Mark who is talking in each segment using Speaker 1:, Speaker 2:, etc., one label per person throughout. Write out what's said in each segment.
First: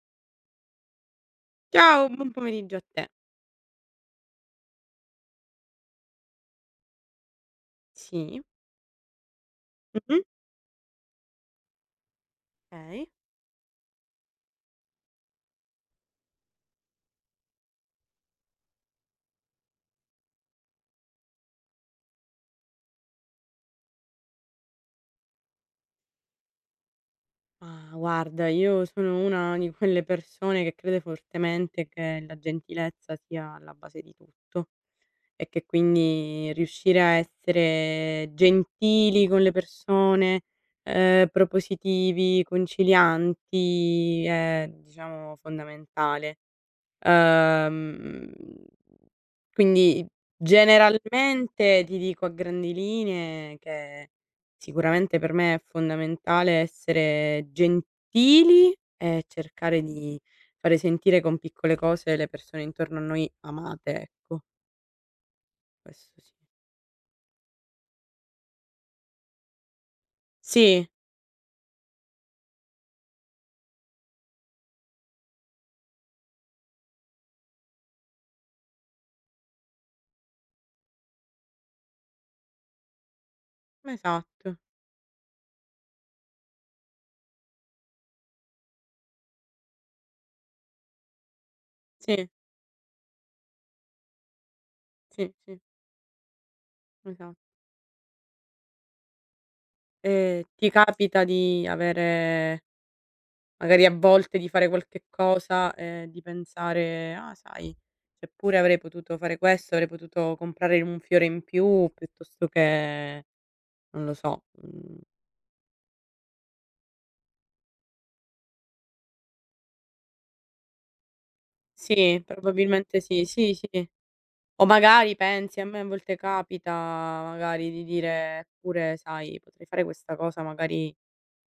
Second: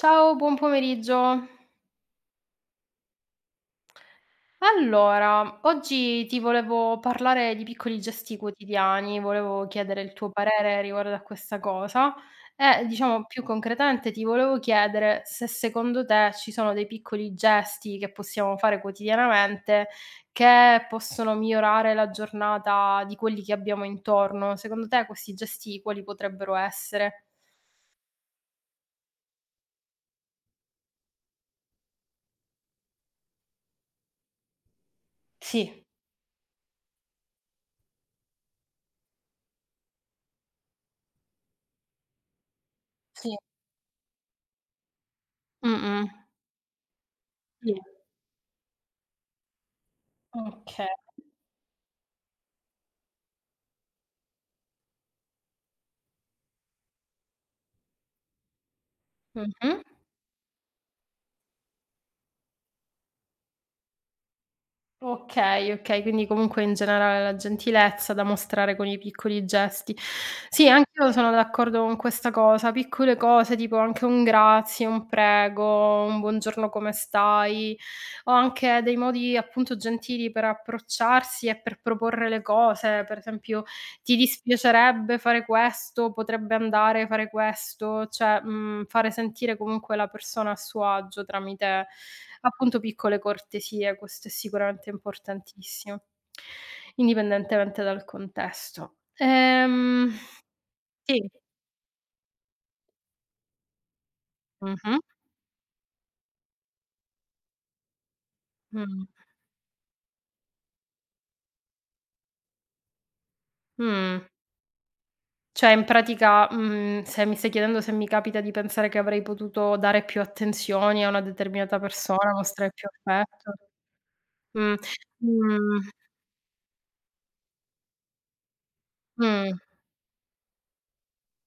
Speaker 1: Ciao, buon pomeriggio.
Speaker 2: Ciao, buon pomeriggio a te.
Speaker 1: Allora, oggi ti volevo parlare di piccoli gesti
Speaker 2: Sì,
Speaker 1: quotidiani, volevo chiedere il
Speaker 2: Mh-mh.
Speaker 1: tuo parere riguardo a questa cosa e,
Speaker 2: Okay.
Speaker 1: diciamo, più concretamente ti volevo chiedere se secondo te ci sono dei piccoli gesti che possiamo fare quotidianamente che possono migliorare la giornata di quelli che abbiamo intorno. Secondo te questi gesti quali potrebbero essere?
Speaker 2: Ma guarda, io sono una di quelle persone che crede fortemente che la gentilezza sia alla base di tutto e che
Speaker 1: Sì,
Speaker 2: quindi riuscire a essere gentili con le persone, propositivi,
Speaker 1: sì,
Speaker 2: concilianti è diciamo
Speaker 1: mh-mh.
Speaker 2: fondamentale.
Speaker 1: Sì.
Speaker 2: Uhm Quindi
Speaker 1: Okay.
Speaker 2: generalmente ti dico a grandi linee che sicuramente per me è fondamentale essere gentili e
Speaker 1: Mh-mh.
Speaker 2: cercare di fare sentire con piccole cose le persone intorno a noi amate, ecco,
Speaker 1: Okay, okay,
Speaker 2: questo
Speaker 1: quindi
Speaker 2: sì.
Speaker 1: comunque in generale la gentilezza da mostrare con i piccoli gesti. Sì,
Speaker 2: Sì,
Speaker 1: anch'io sono d'accordo con questa cosa, piccole cose tipo anche un grazie, un prego, un buongiorno come stai, o anche dei modi appunto gentili per approcciarsi e per proporre le cose. Per esempio, ti
Speaker 2: esatto.
Speaker 1: dispiacerebbe fare questo? Potrebbe andare a fare questo? Cioè, fare sentire comunque la persona a suo agio tramite,
Speaker 2: Sì,
Speaker 1: appunto, piccole cortesie, questo è sicuramente
Speaker 2: sì, sì,
Speaker 1: importantissimo,
Speaker 2: esa
Speaker 1: indipendentemente dal contesto.
Speaker 2: ti capita
Speaker 1: Sì.
Speaker 2: di avere. Magari a volte di fare
Speaker 1: Mh-mh,
Speaker 2: qualche cosa e di pensare: "Ah, sai, eppure avrei
Speaker 1: mh,
Speaker 2: potuto fare questo, avrei potuto comprare un fiore in più piuttosto che" non lo
Speaker 1: mh.
Speaker 2: so,
Speaker 1: Cioè in pratica, se mi stai chiedendo se mi capita di pensare che avrei potuto dare più attenzioni a una determinata
Speaker 2: sì,
Speaker 1: persona, mostrare più
Speaker 2: probabilmente sì,
Speaker 1: affetto.
Speaker 2: sì, sì. O
Speaker 1: Mh,
Speaker 2: magari pensi a me a volte capita magari di dire: "Eppure
Speaker 1: mh,
Speaker 2: sai,
Speaker 1: mh.
Speaker 2: potrei fare questa cosa magari"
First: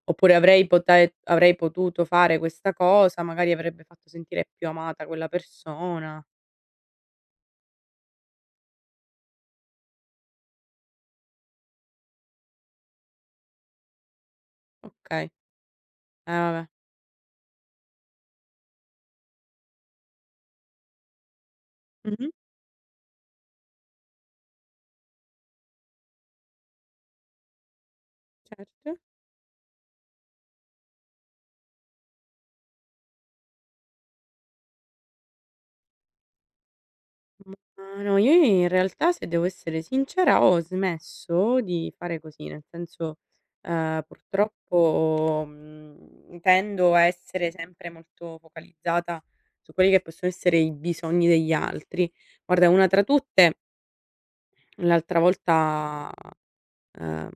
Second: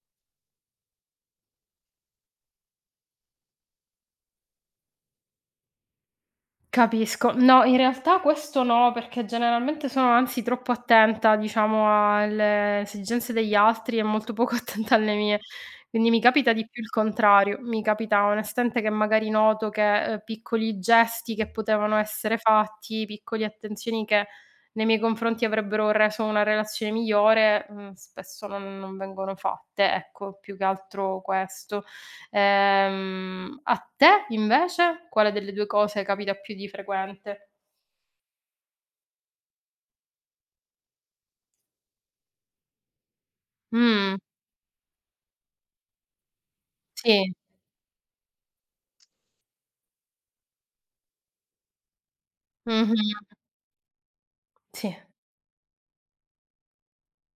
Speaker 2: oppure avrei potuto fare questa cosa, magari avrebbe fatto sentire più amata quella persona".
Speaker 1: Capisco. No, in realtà questo no, perché generalmente sono anzi troppo attenta, diciamo, alle esigenze degli altri e molto poco attenta alle
Speaker 2: Okay.
Speaker 1: mie. Quindi mi capita
Speaker 2: Vabbè.
Speaker 1: di più il contrario. Mi capita onestamente che magari noto che piccoli gesti che potevano
Speaker 2: Mh-mh.
Speaker 1: essere fatti, piccole attenzioni che nei miei confronti avrebbero reso una relazione migliore, spesso non
Speaker 2: Certo.
Speaker 1: vengono fatte. Ecco, più che altro questo. A te invece, quale delle 2 cose capita più di frequente?
Speaker 2: Ah, no, io in realtà, se devo essere sincera, ho smesso di fare così, nel senso,
Speaker 1: Mh,
Speaker 2: purtroppo, tendo a
Speaker 1: sì.
Speaker 2: essere sempre molto focalizzata su quelli che possono essere i bisogni degli altri. Guarda, una
Speaker 1: Mh-mh.
Speaker 2: tra tutte,
Speaker 1: Sì.
Speaker 2: l'altra volta, ehm,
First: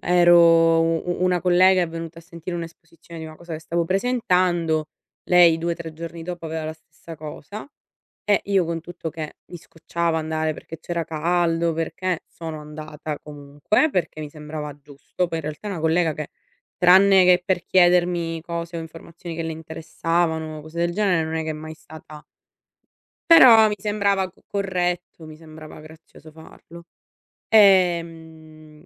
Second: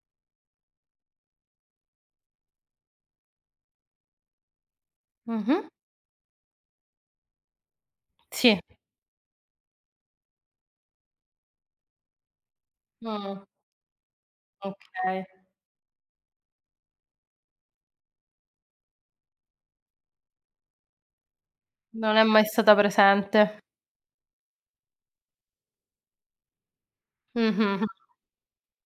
Speaker 2: ero u u una collega è venuta a sentire un'esposizione di una cosa che stavo presentando, lei
Speaker 1: Mh-mh.
Speaker 2: 2, 3 giorni dopo aveva la stessa cosa. Eh,
Speaker 1: Sì.
Speaker 2: io con tutto che mi scocciava andare perché c'era caldo, perché sono andata
Speaker 1: Mh,
Speaker 2: comunque, perché mi sembrava
Speaker 1: okay.
Speaker 2: giusto. Poi in realtà è una collega che, tranne che per chiedermi cose o informazioni che le interessavano, cose del genere, non è che è mai
Speaker 1: Non è
Speaker 2: stata.
Speaker 1: mai stata presente.
Speaker 2: Però mi sembrava co corretto, mi sembrava grazioso farlo.
Speaker 1: Mh-mh.
Speaker 2: Ehm,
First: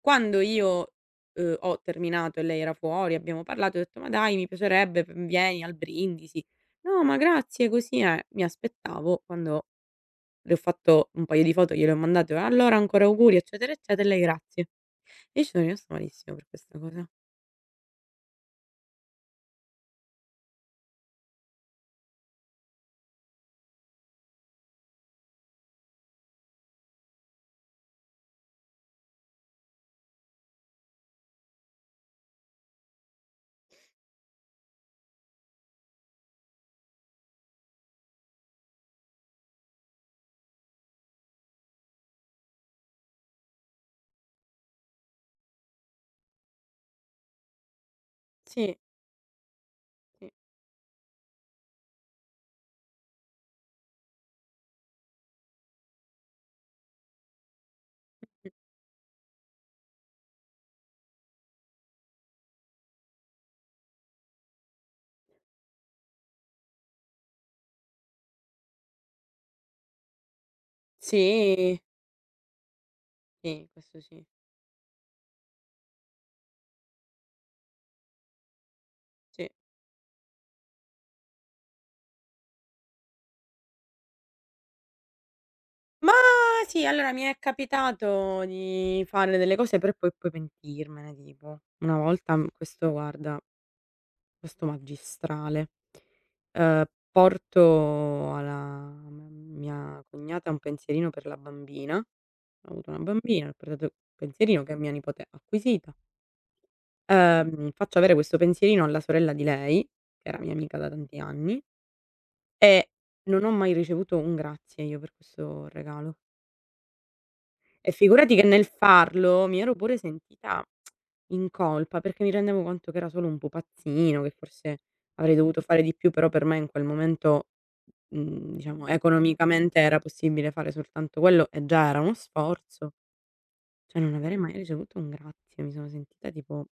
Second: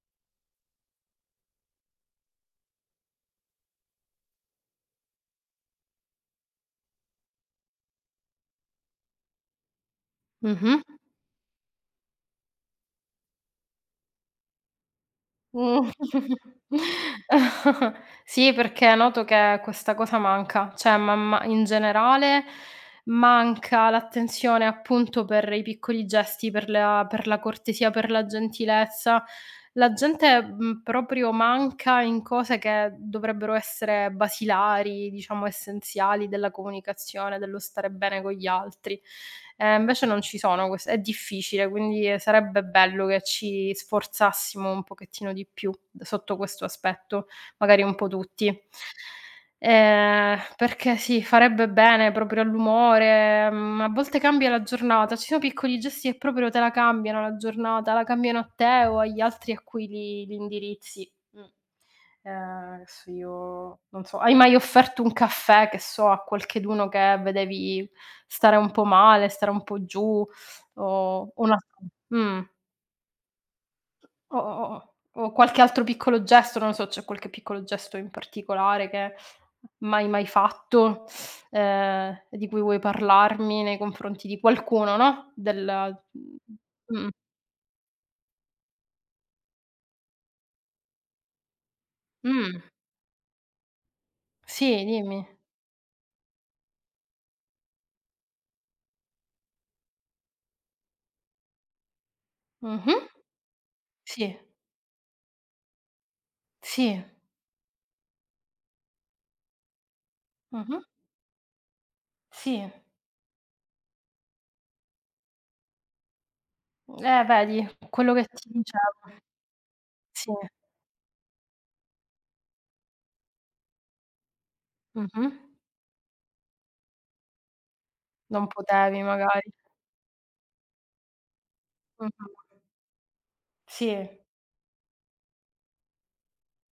Speaker 2: quando io, ho terminato e lei era fuori, abbiamo parlato, ho detto: "Ma dai, mi piacerebbe, v vieni al brindisi". "No, ma grazie, così è". Mi aspettavo quando le ho
Speaker 1: Mh-mh.
Speaker 2: fatto un paio di foto, gliele ho mandate: "Allora ancora auguri, eccetera, eccetera", e lei: "Grazie". E io ci sono
Speaker 1: Mh.
Speaker 2: rimasta malissimo per questa cosa.
Speaker 1: Sì, perché noto che questa cosa manca, cioè ma in generale manca l'attenzione appunto per i piccoli gesti, per la cortesia, per la gentilezza. La gente, proprio manca in cose che dovrebbero essere basilari, diciamo essenziali della comunicazione, dello stare bene con gli altri. Invece non ci sono ques è difficile, quindi, sarebbe bello che ci sforzassimo un pochettino di più d sotto questo aspetto, magari un po' tutti.
Speaker 2: Sì, sì,
Speaker 1: Perché sì, farebbe bene proprio all'umore, a volte cambia la giornata. Ci sono piccoli gesti che proprio te la cambiano la giornata, la cambiano a
Speaker 2: mh.
Speaker 1: te o agli altri a cui li indirizzi. Mh. Adesso io non so, hai mai offerto un caffè, che so, a qualcheduno che vedevi stare un po' male, stare un po' giù o una
Speaker 2: Sì,
Speaker 1: mh.
Speaker 2: sì, questo sì,
Speaker 1: O o o o qualche altro piccolo gesto, non lo so, c'è qualche piccolo gesto in particolare che
Speaker 2: sì.
Speaker 1: mai, mai fatto, di cui vuoi parlarmi nei confronti di qualcuno, no, del
Speaker 2: Ma sì,
Speaker 1: mh,
Speaker 2: allora mi è capitato di fare delle cose per poi pentirmene, tipo. Una volta,
Speaker 1: mh,
Speaker 2: questo guarda, questo
Speaker 1: sì, dimmi.
Speaker 2: magistrale, ehm, porto alla m mia cognata un pensierino per la bambina. Ho avuto
Speaker 1: Mh-mh.
Speaker 2: una bambina, ho portato un
Speaker 1: Sì,
Speaker 2: pensierino che è mia nipote ha acquisita.
Speaker 1: sì,
Speaker 2: Faccio avere questo pensierino alla sorella di lei, che era mia amica
Speaker 1: mh-mh,
Speaker 2: da tanti anni,
Speaker 1: sì.
Speaker 2: e non ho mai ricevuto un grazie io per questo regalo.
Speaker 1: Vedi,
Speaker 2: E
Speaker 1: quello che
Speaker 2: figurati che
Speaker 1: ti
Speaker 2: nel
Speaker 1: dicevo.
Speaker 2: farlo mi ero pure
Speaker 1: Sì,
Speaker 2: sentita in colpa, perché mi rendevo conto che era solo un pupazzino, che forse
Speaker 1: mh-mh.
Speaker 2: avrei dovuto fare di più, però per me in quel momento,
Speaker 1: Non
Speaker 2: diciamo
Speaker 1: potevi magari.
Speaker 2: economicamente era possibile fare soltanto quello e già era uno
Speaker 1: Mh-mh.
Speaker 2: sforzo. Cioè
Speaker 1: Sì.
Speaker 2: non avere mai ricevuto un grazie, mi sono sentita tipo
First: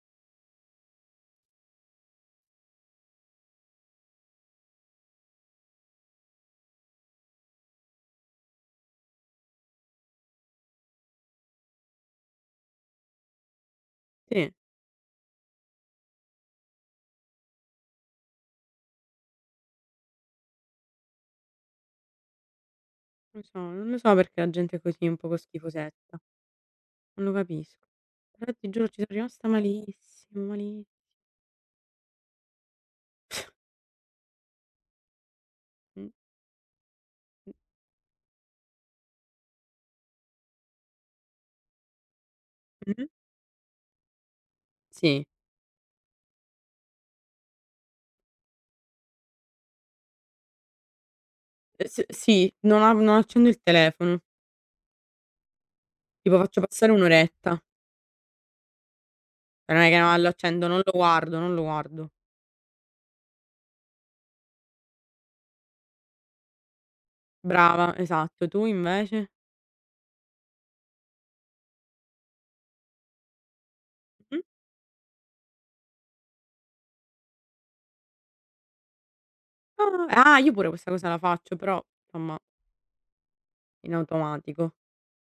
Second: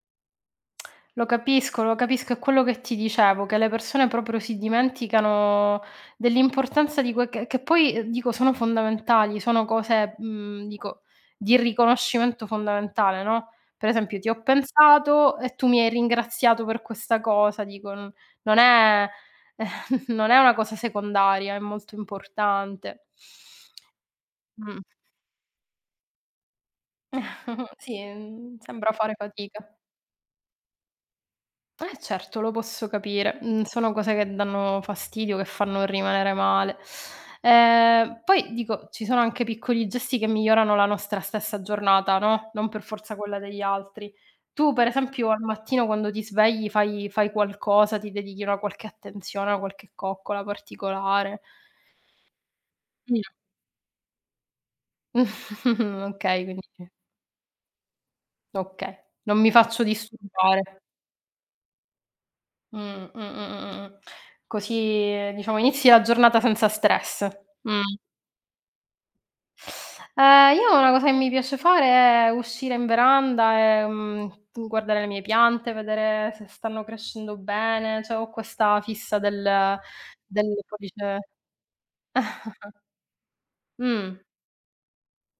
Speaker 1: Lo capisco, è quello che ti dicevo, che le persone proprio si dimenticano dell'importanza di que che poi, dico sono fondamentali, sono cose, dico, di riconoscimento fondamentale, no, per esempio: "Ti ho
Speaker 2: sì.
Speaker 1: pensato e tu mi hai ringraziato per questa cosa", dico, n non è non è una cosa secondaria, è molto importante.
Speaker 2: Lo so, non lo so perché la gente
Speaker 1: Mh.
Speaker 2: è così un poco schifosetta, non lo capisco.
Speaker 1: Sì,
Speaker 2: Però ti giuro
Speaker 1: sembra
Speaker 2: ci son
Speaker 1: fare
Speaker 2: rimasta
Speaker 1: fatica.
Speaker 2: malissimo, mali
Speaker 1: Eh certo, lo posso capire. Mhmm, sono cose che danno fastidio, che fanno
Speaker 2: mh,
Speaker 1: rimanere male.
Speaker 2: mh,
Speaker 1: Poi dico, ci sono anche piccoli gesti che migliorano la nostra stessa giornata, no, non per
Speaker 2: mh?
Speaker 1: forza quella degli altri. Tu per
Speaker 2: Sì,
Speaker 1: esempio al mattino quando ti svegli fai qualcosa, ti dedichi una qualche attenzione, una qualche coccola particolare?
Speaker 2: s sì, non
Speaker 1: Mh.
Speaker 2: accendo il telefono, tipo
Speaker 1: Okay, quindi
Speaker 2: faccio passare un'oretta,
Speaker 1: okay. Non mi
Speaker 2: cioè
Speaker 1: faccio
Speaker 2: non è che no lo accendo,
Speaker 1: disturbare.
Speaker 2: non lo guardo, non lo guardo.
Speaker 1: Mh, mh, mh, mh, mh. Così, diciamo, inizi la giornata senza stress. Mh.
Speaker 2: Brava, esatto. Tu invece?
Speaker 1: Io una cosa che mi piace fare è uscire in veranda e,
Speaker 2: Mh?
Speaker 1: guardare le mie piante, vedere se stanno crescendo bene, cioè ho questa fissa del
Speaker 2: No, ah,
Speaker 1: del
Speaker 2: io pure questa cosa la
Speaker 1: pollice
Speaker 2: faccio, però insomma in
Speaker 1: mh.
Speaker 2: automatico,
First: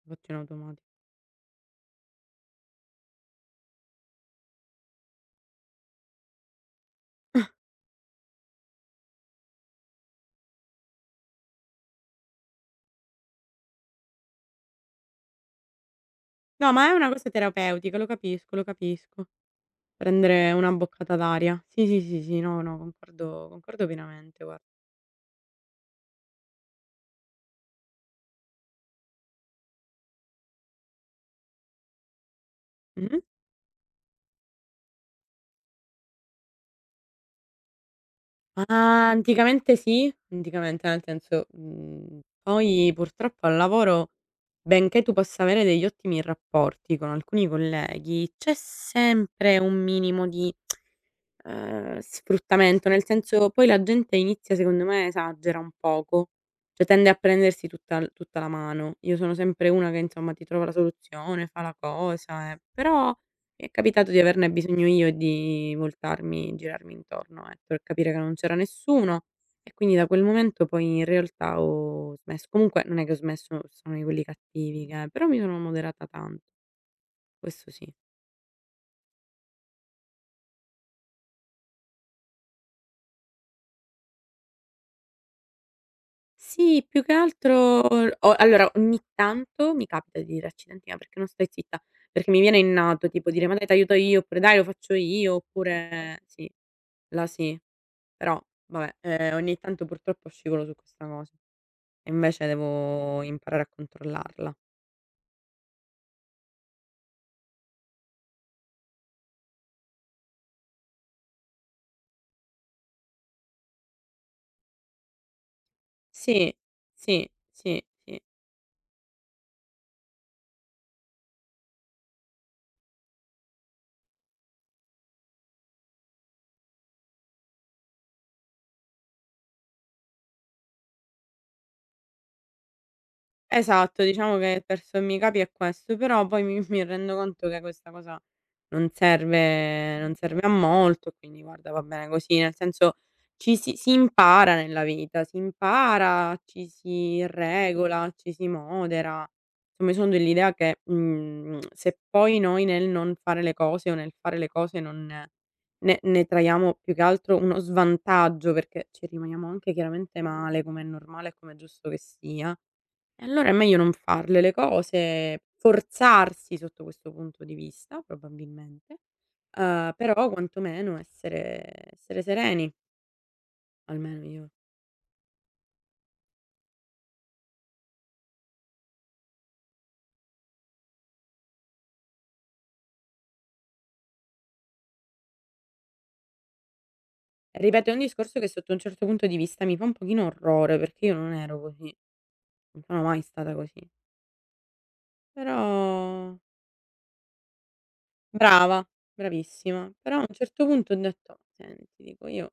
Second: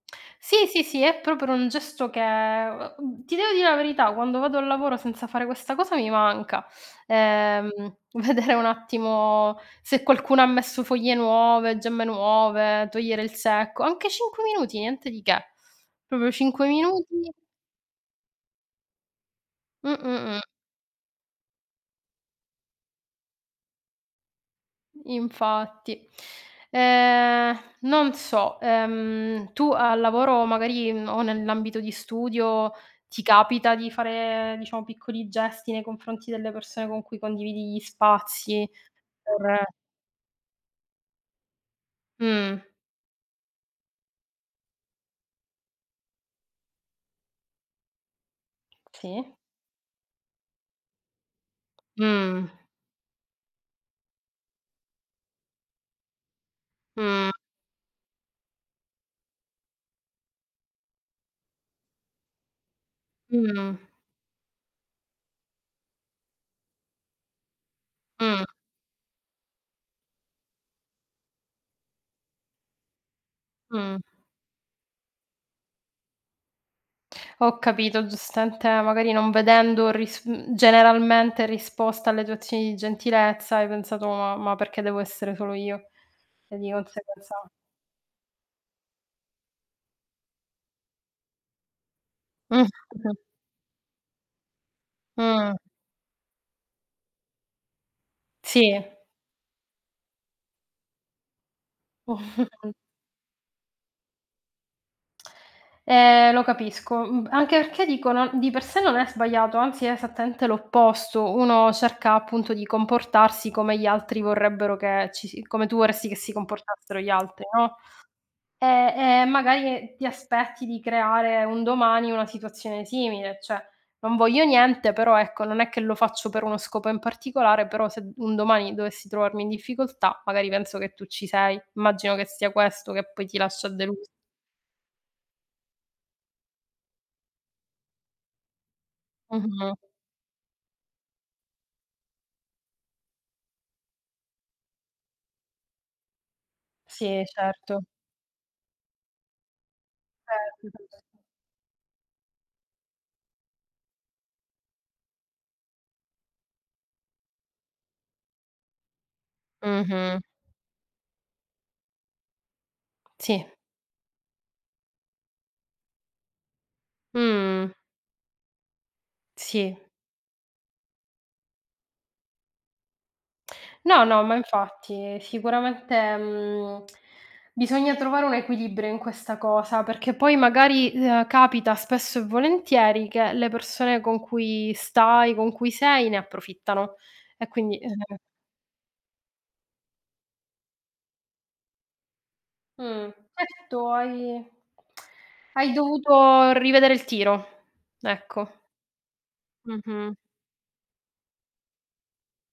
Speaker 2: la faccio in
Speaker 1: Sì, sì,
Speaker 2: automatico.
Speaker 1: sì, è proprio un gesto che ti devo dire la verità, quando vado al lavoro senza fare questa cosa mi manca. Ehm, vedere un attimo se qualcuno ha messo foglie nuove, gemme nuove, togliere il secco, anche 5 minuti, niente di che. Proprio 5
Speaker 2: No, ma è una cosa
Speaker 1: minuti
Speaker 2: terapeutica, lo capisco, lo capisco.
Speaker 1: mh.
Speaker 2: Prendere una boccata d'aria. Sì, sì, sì, sì, no, no, concordo pienamente, guarda.
Speaker 1: Infatti. Non so, tu al lavoro magari, o nell'ambito di studio,
Speaker 2: Mh-mh.
Speaker 1: ti capita di fare, diciamo, piccoli gesti nei confronti delle persone con cui condividi gli spazi
Speaker 2: Ah,
Speaker 1: per
Speaker 2: anticamente sì, anticamente nel senso,
Speaker 1: mh.
Speaker 2: poi purtroppo al lavoro, benché tu possa avere degli ottimi rapporti con alcuni colleghi, c'è
Speaker 1: Sì.
Speaker 2: sempre un minimo di
Speaker 1: Mh.
Speaker 2: sfruttamento, nel senso poi la gente inizia secondo me esagera un poco, cioè tende a
Speaker 1: Mh.
Speaker 2: prendersi tutta la mano. Io sono sempre una che insomma ti trova la soluzione, fa la cosa, però mi è
Speaker 1: Mh.
Speaker 2: capitato di averne bisogno io e di voltarmi, girarmi intorno, ecco, per capire che non
Speaker 1: Mh.
Speaker 2: c'era nessuno e quindi da quel momento poi in realtà ho smesso. Comunque non è che ho smesso, sono
Speaker 1: Mh.
Speaker 2: di quelli cattivi che però mi sono moderata tanto,
Speaker 1: Ho
Speaker 2: questo sì.
Speaker 1: capito, giustamente magari non vedendo ris generalmente risposta alle tue azioni di gentilezza, hai pensato: "Ma perché devo essere solo io?" E di
Speaker 2: Sì, più che
Speaker 1: conseguenza
Speaker 2: altro o allora ogni tanto mi capita di dire: "Accidenti, ma perché non stai zitta?" Perché mi
Speaker 1: mh,
Speaker 2: viene innato
Speaker 1: mh-mh.
Speaker 2: tipo dire: "Ma dai t'aiuto io", oppure: "Dai lo faccio io",
Speaker 1: Mh,
Speaker 2: oppure sì, là sì. Però
Speaker 1: sì.
Speaker 2: vabbè, ogni tanto purtroppo scivolo su questa cosa e invece devo imparare a controllarla.
Speaker 1: Lo capisco. Mhmm, anche perché dico non di per sé non è sbagliato, anzi è esattamente l'opposto. Uno cerca appunto di comportarsi come gli altri vorrebbero che ci si come tu vorresti che si
Speaker 2: Sì,
Speaker 1: comportassero gli
Speaker 2: sì,
Speaker 1: altri, no?
Speaker 2: sì, sì.
Speaker 1: Eh, magari ti aspetti di creare un domani una situazione simile, cioè non voglio niente, però ecco, non è che lo faccio per uno scopo in particolare, però se un domani dovessi trovarmi in difficoltà, magari penso che tu ci sei. Immagino che sia questo che poi ti lascia
Speaker 2: Esatto,
Speaker 1: delus
Speaker 2: diciamo che per sommi capi è questo, però poi mi mi rendo conto che questa cosa non
Speaker 1: mh-mh.
Speaker 2: serve non serve a molto e quindi guarda va bene così, nel senso ci si impara nella vita, si impara, ci
Speaker 1: Sì,
Speaker 2: si
Speaker 1: certo.
Speaker 2: regola, ci si modera. Insomma, io sono dell'idea
Speaker 1: Certo,
Speaker 2: che,
Speaker 1: certo.
Speaker 2: se poi noi nel non fare le cose o nel fare le cose non ne traiamo più che altro uno svantaggio, perché ci rimaniamo anche
Speaker 1: Mh-mh.
Speaker 2: chiaramente male, come è normale e come è giusto che sia e
Speaker 1: Sì.
Speaker 2: allora è meglio non farle le cose, forzarsi sotto questo punto di
Speaker 1: Mh.
Speaker 2: vista probabilmente,
Speaker 1: Sì.
Speaker 2: però quantomeno essere sereni,
Speaker 1: No, no,
Speaker 2: almeno
Speaker 1: ma
Speaker 2: io.
Speaker 1: infatti sicuramente, bisogna trovare un equilibrio in questa cosa, perché poi magari, capita spesso e volentieri che le persone con cui stai, con cui sei, ne approfittano. E quindi
Speaker 2: Ripeto, è un discorso che sotto un certo punto di vista mi fa un pochino orrore, perché io non ero così, non sono
Speaker 1: mh,
Speaker 2: mai
Speaker 1: e
Speaker 2: stata
Speaker 1: tu
Speaker 2: così.
Speaker 1: hai
Speaker 2: Però
Speaker 1: hai dovuto rivedere il tiro. Ecco.
Speaker 2: brava, bravissima,
Speaker 1: Mh-mh.
Speaker 2: però a un certo punto ho detto: "Senti", dico, "io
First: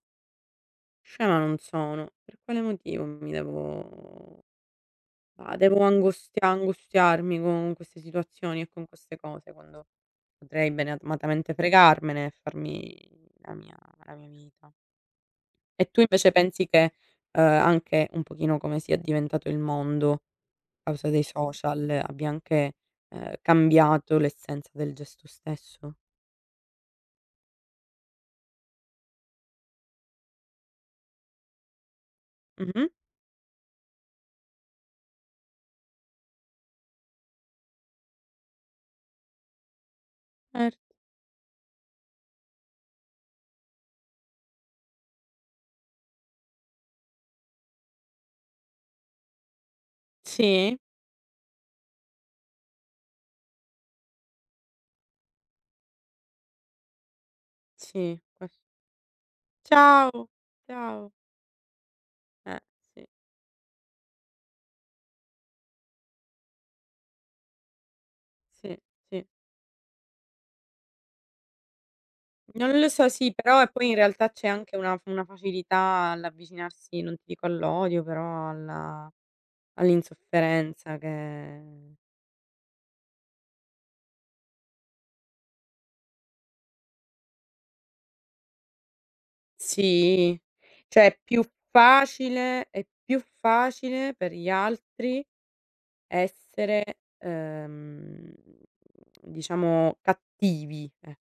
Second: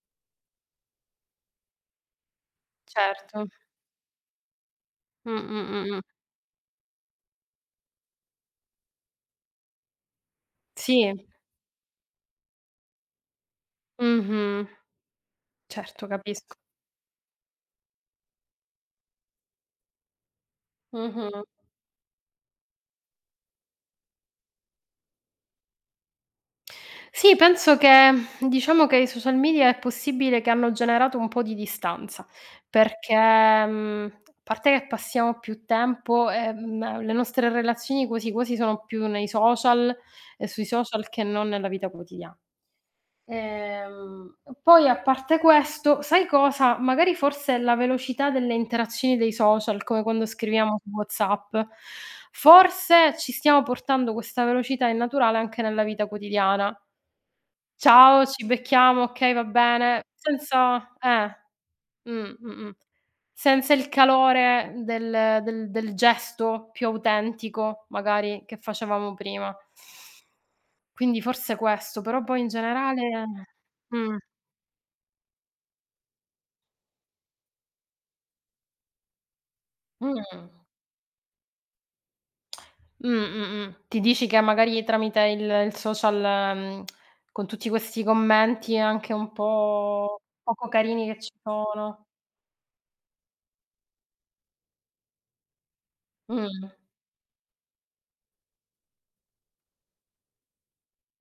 Speaker 2: scema non sono, per quale motivo mi
Speaker 1: Certo.
Speaker 2: devo".
Speaker 1: Mh,
Speaker 2: Ma
Speaker 1: mh,
Speaker 2: devo
Speaker 1: mh, mh.
Speaker 2: angustiarmi con queste situazioni e con queste cose, quando potrei
Speaker 1: Sì.
Speaker 2: beneatmatamente fregarmene e farmi la mia
Speaker 1: Mh-mh.
Speaker 2: vita. E tu
Speaker 1: Certo,
Speaker 2: invece
Speaker 1: capisco.
Speaker 2: pensi che, anche un pochino come sia diventato il mondo a causa dei
Speaker 1: Mh-mh.
Speaker 2: social abbia anche, cambiato l'essenza del gesto stesso?
Speaker 1: Sì, penso che diciamo che i social media è possibile che hanno generato un po' di distanza,
Speaker 2: Mh-mh,
Speaker 1: perché, a parte che passiamo più tempo, le nostre relazioni quasi quasi sono più nei social e sui
Speaker 2: ert
Speaker 1: social che non nella vita quotidiana. Ehm, poi a parte questo, sai cosa? Magari forse la velocità delle interazioni dei social, come quando
Speaker 2: sì,
Speaker 1: scriviamo su WhatsApp, forse ci stiamo portando questa velocità innaturale anche nella vita quotidiana.
Speaker 2: sì,
Speaker 1: Ciao, ci
Speaker 2: ques
Speaker 1: becchiamo, okay, va bene.
Speaker 2: ciao,
Speaker 1: Senza
Speaker 2: ciao. Eh,
Speaker 1: mh-mh.
Speaker 2: sì,
Speaker 1: Senza il calore del gesto più autentico, magari, che
Speaker 2: sì,
Speaker 1: facevamo
Speaker 2: sì.
Speaker 1: prima. Quindi forse questo, però poi in
Speaker 2: Non lo so,
Speaker 1: generale
Speaker 2: sì, però e poi in
Speaker 1: mh,
Speaker 2: realtà c'è anche una facilità all'avvicinarsi, non ti dico all'odio, però alla
Speaker 1: mh,
Speaker 2: all'insofferenza che
Speaker 1: mh-mh. Ti dici che magari tramite il social, mhmm, con tutti questi commenti anche un po'
Speaker 2: sì,
Speaker 1: poco
Speaker 2: cioè
Speaker 1: carini
Speaker 2: è
Speaker 1: che ci
Speaker 2: più
Speaker 1: sono.
Speaker 2: facile è più facile per gli altri
Speaker 1: Mh.
Speaker 2: essere, diciamo cattivi, eh.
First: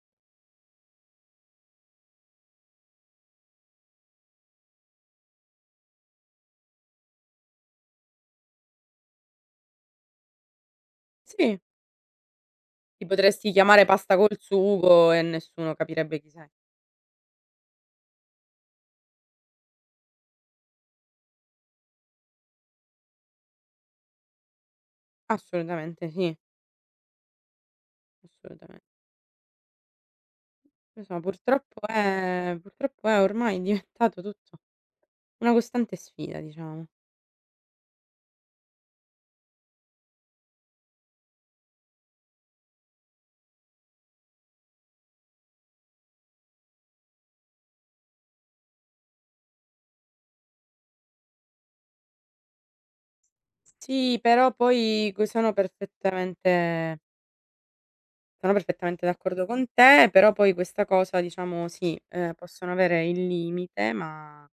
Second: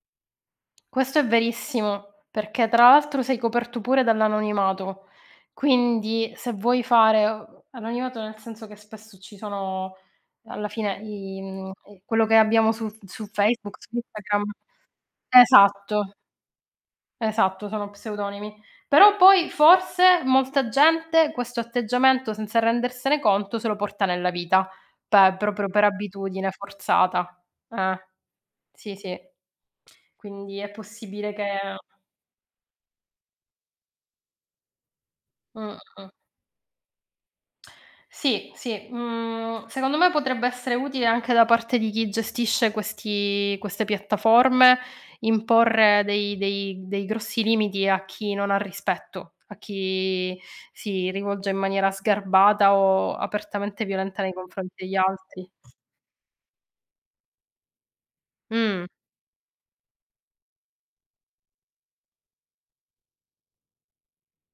Speaker 1: Questo è verissimo, perché tra l'altro sei coperto pure dall'anonimato. Quindi se vuoi fare anonimato nel senso che spesso ci sono alla fine i
Speaker 2: Sì,
Speaker 1: quello che abbiamo su
Speaker 2: ti
Speaker 1: su
Speaker 2: potresti
Speaker 1: Facebook,
Speaker 2: chiamare
Speaker 1: su
Speaker 2: pasta col
Speaker 1: Instagram
Speaker 2: sugo e nessuno
Speaker 1: esatto,
Speaker 2: capirebbe chi sei.
Speaker 1: esatto, sono pseudonimi. Però poi forse molta gente questo atteggiamento, senza rendersene conto, se lo porta nella vita, pe proprio per
Speaker 2: Assolutamente sì,
Speaker 1: abitudine forzata. Eh,
Speaker 2: assolutamen
Speaker 1: sì, sì. Quindi è
Speaker 2: insomma,
Speaker 1: possibile che
Speaker 2: purtroppo è ormai diventato tutto una costante
Speaker 1: mh-mh.
Speaker 2: sfida, diciamo.
Speaker 1: Sì, sì, secondo me potrebbe essere utile anche da parte di chi gestisce questi queste piattaforme, imporre dei grossi limiti a chi non ha rispetto, a chi si rivolge in maniera sgarbata o apertamente
Speaker 2: Sì,
Speaker 1: violenta nei
Speaker 2: però
Speaker 1: confronti degli
Speaker 2: poi que
Speaker 1: altri.
Speaker 2: sono perfettamente sono
Speaker 1: Mh,
Speaker 2: perfettamente d'accordo con te, però poi questa cosa diciamo sì, possono avere il limite, ma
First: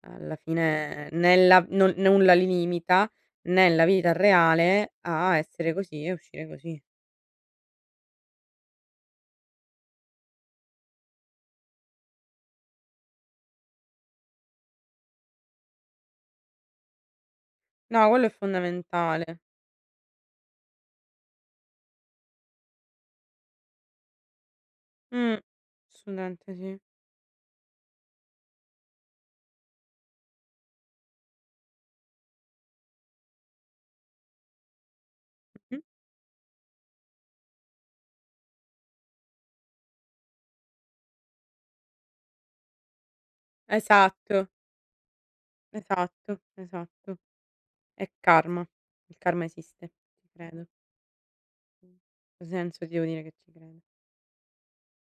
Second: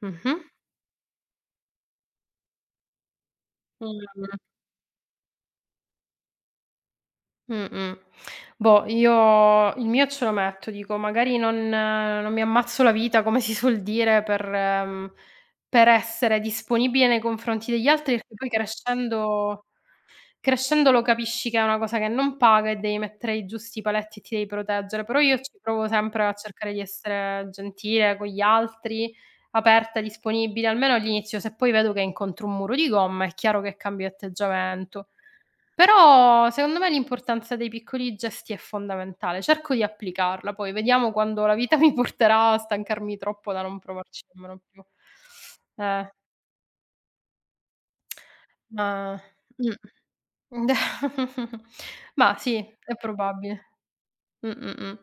Speaker 2: alla
Speaker 1: mh-mh.
Speaker 2: fine nella non nulla li limita nella vita
Speaker 1: Mh.
Speaker 2: reale a essere così e uscire così.
Speaker 1: Mh-mh. Boh, io il mio ce lo metto, dico magari non mi ammazzo la vita, come si suol dire, per per essere disponibile nei confronti degli
Speaker 2: No,
Speaker 1: altri,
Speaker 2: quello è
Speaker 1: perché poi
Speaker 2: fondamentale.
Speaker 1: crescendo lo capisci che è una cosa che non paga e devi mettere i giusti paletti e ti devi proteggere, però io
Speaker 2: Mh,
Speaker 1: ci provo sempre a
Speaker 2: assolutamente
Speaker 1: cercare
Speaker 2: sì.
Speaker 1: di essere gentile con gli altri, aperta, disponibile, almeno all'inizio, se poi vedo che incontro un muro di gomma è chiaro che cambio atteggiamento.
Speaker 2: Mh-mh.
Speaker 1: Però secondo me l'importanza dei piccoli gesti è fondamentale. Cerco di applicarla, poi vediamo quando la vita mi porterà a stancarmi troppo da non provarci
Speaker 2: Esatto,
Speaker 1: nemmeno più. Eh,
Speaker 2: esatto, esatto. È karma. Il
Speaker 1: ma
Speaker 2: karma
Speaker 1: mh.
Speaker 2: esiste, ci credo. In
Speaker 1: Ma
Speaker 2: questo
Speaker 1: sì,
Speaker 2: senso ti
Speaker 1: è
Speaker 2: devo dire che ci
Speaker 1: probabile.
Speaker 2: credo.
Speaker 1: Mh, mh, mh.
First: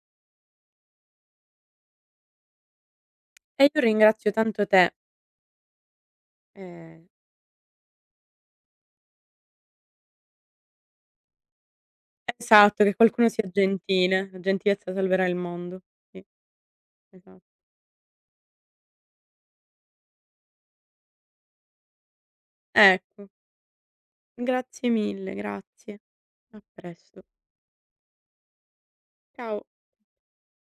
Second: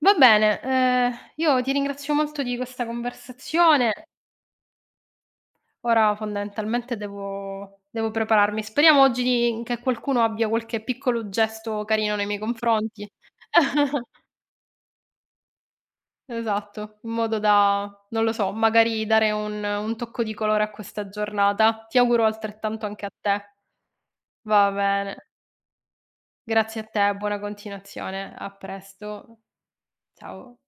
Speaker 1: Va bene, io ti ringrazio molto di questa
Speaker 2: E io
Speaker 1: conversazione.
Speaker 2: ringrazio tanto te.
Speaker 1: Ora fondamentalmente
Speaker 2: Ehm,
Speaker 1: devo prepararmi. Speriamo oggi di che qualcuno abbia qualche piccolo gesto carino nei miei
Speaker 2: esatto, che
Speaker 1: confronti.
Speaker 2: qualcuno sia gentile. La gentilezza salverà il mondo. Sì,
Speaker 1: Esatto, in modo
Speaker 2: esatto.
Speaker 1: da, non lo so, magari dare un tocco di colore a questa giornata. Ti auguro altrettanto anche a
Speaker 2: Ecco,
Speaker 1: te. Va
Speaker 2: grazie
Speaker 1: bene.
Speaker 2: mille, grazie. A
Speaker 1: Grazie a te,
Speaker 2: presto.
Speaker 1: buona continuazione. A presto.
Speaker 2: Ciao.
Speaker 1: Ciao.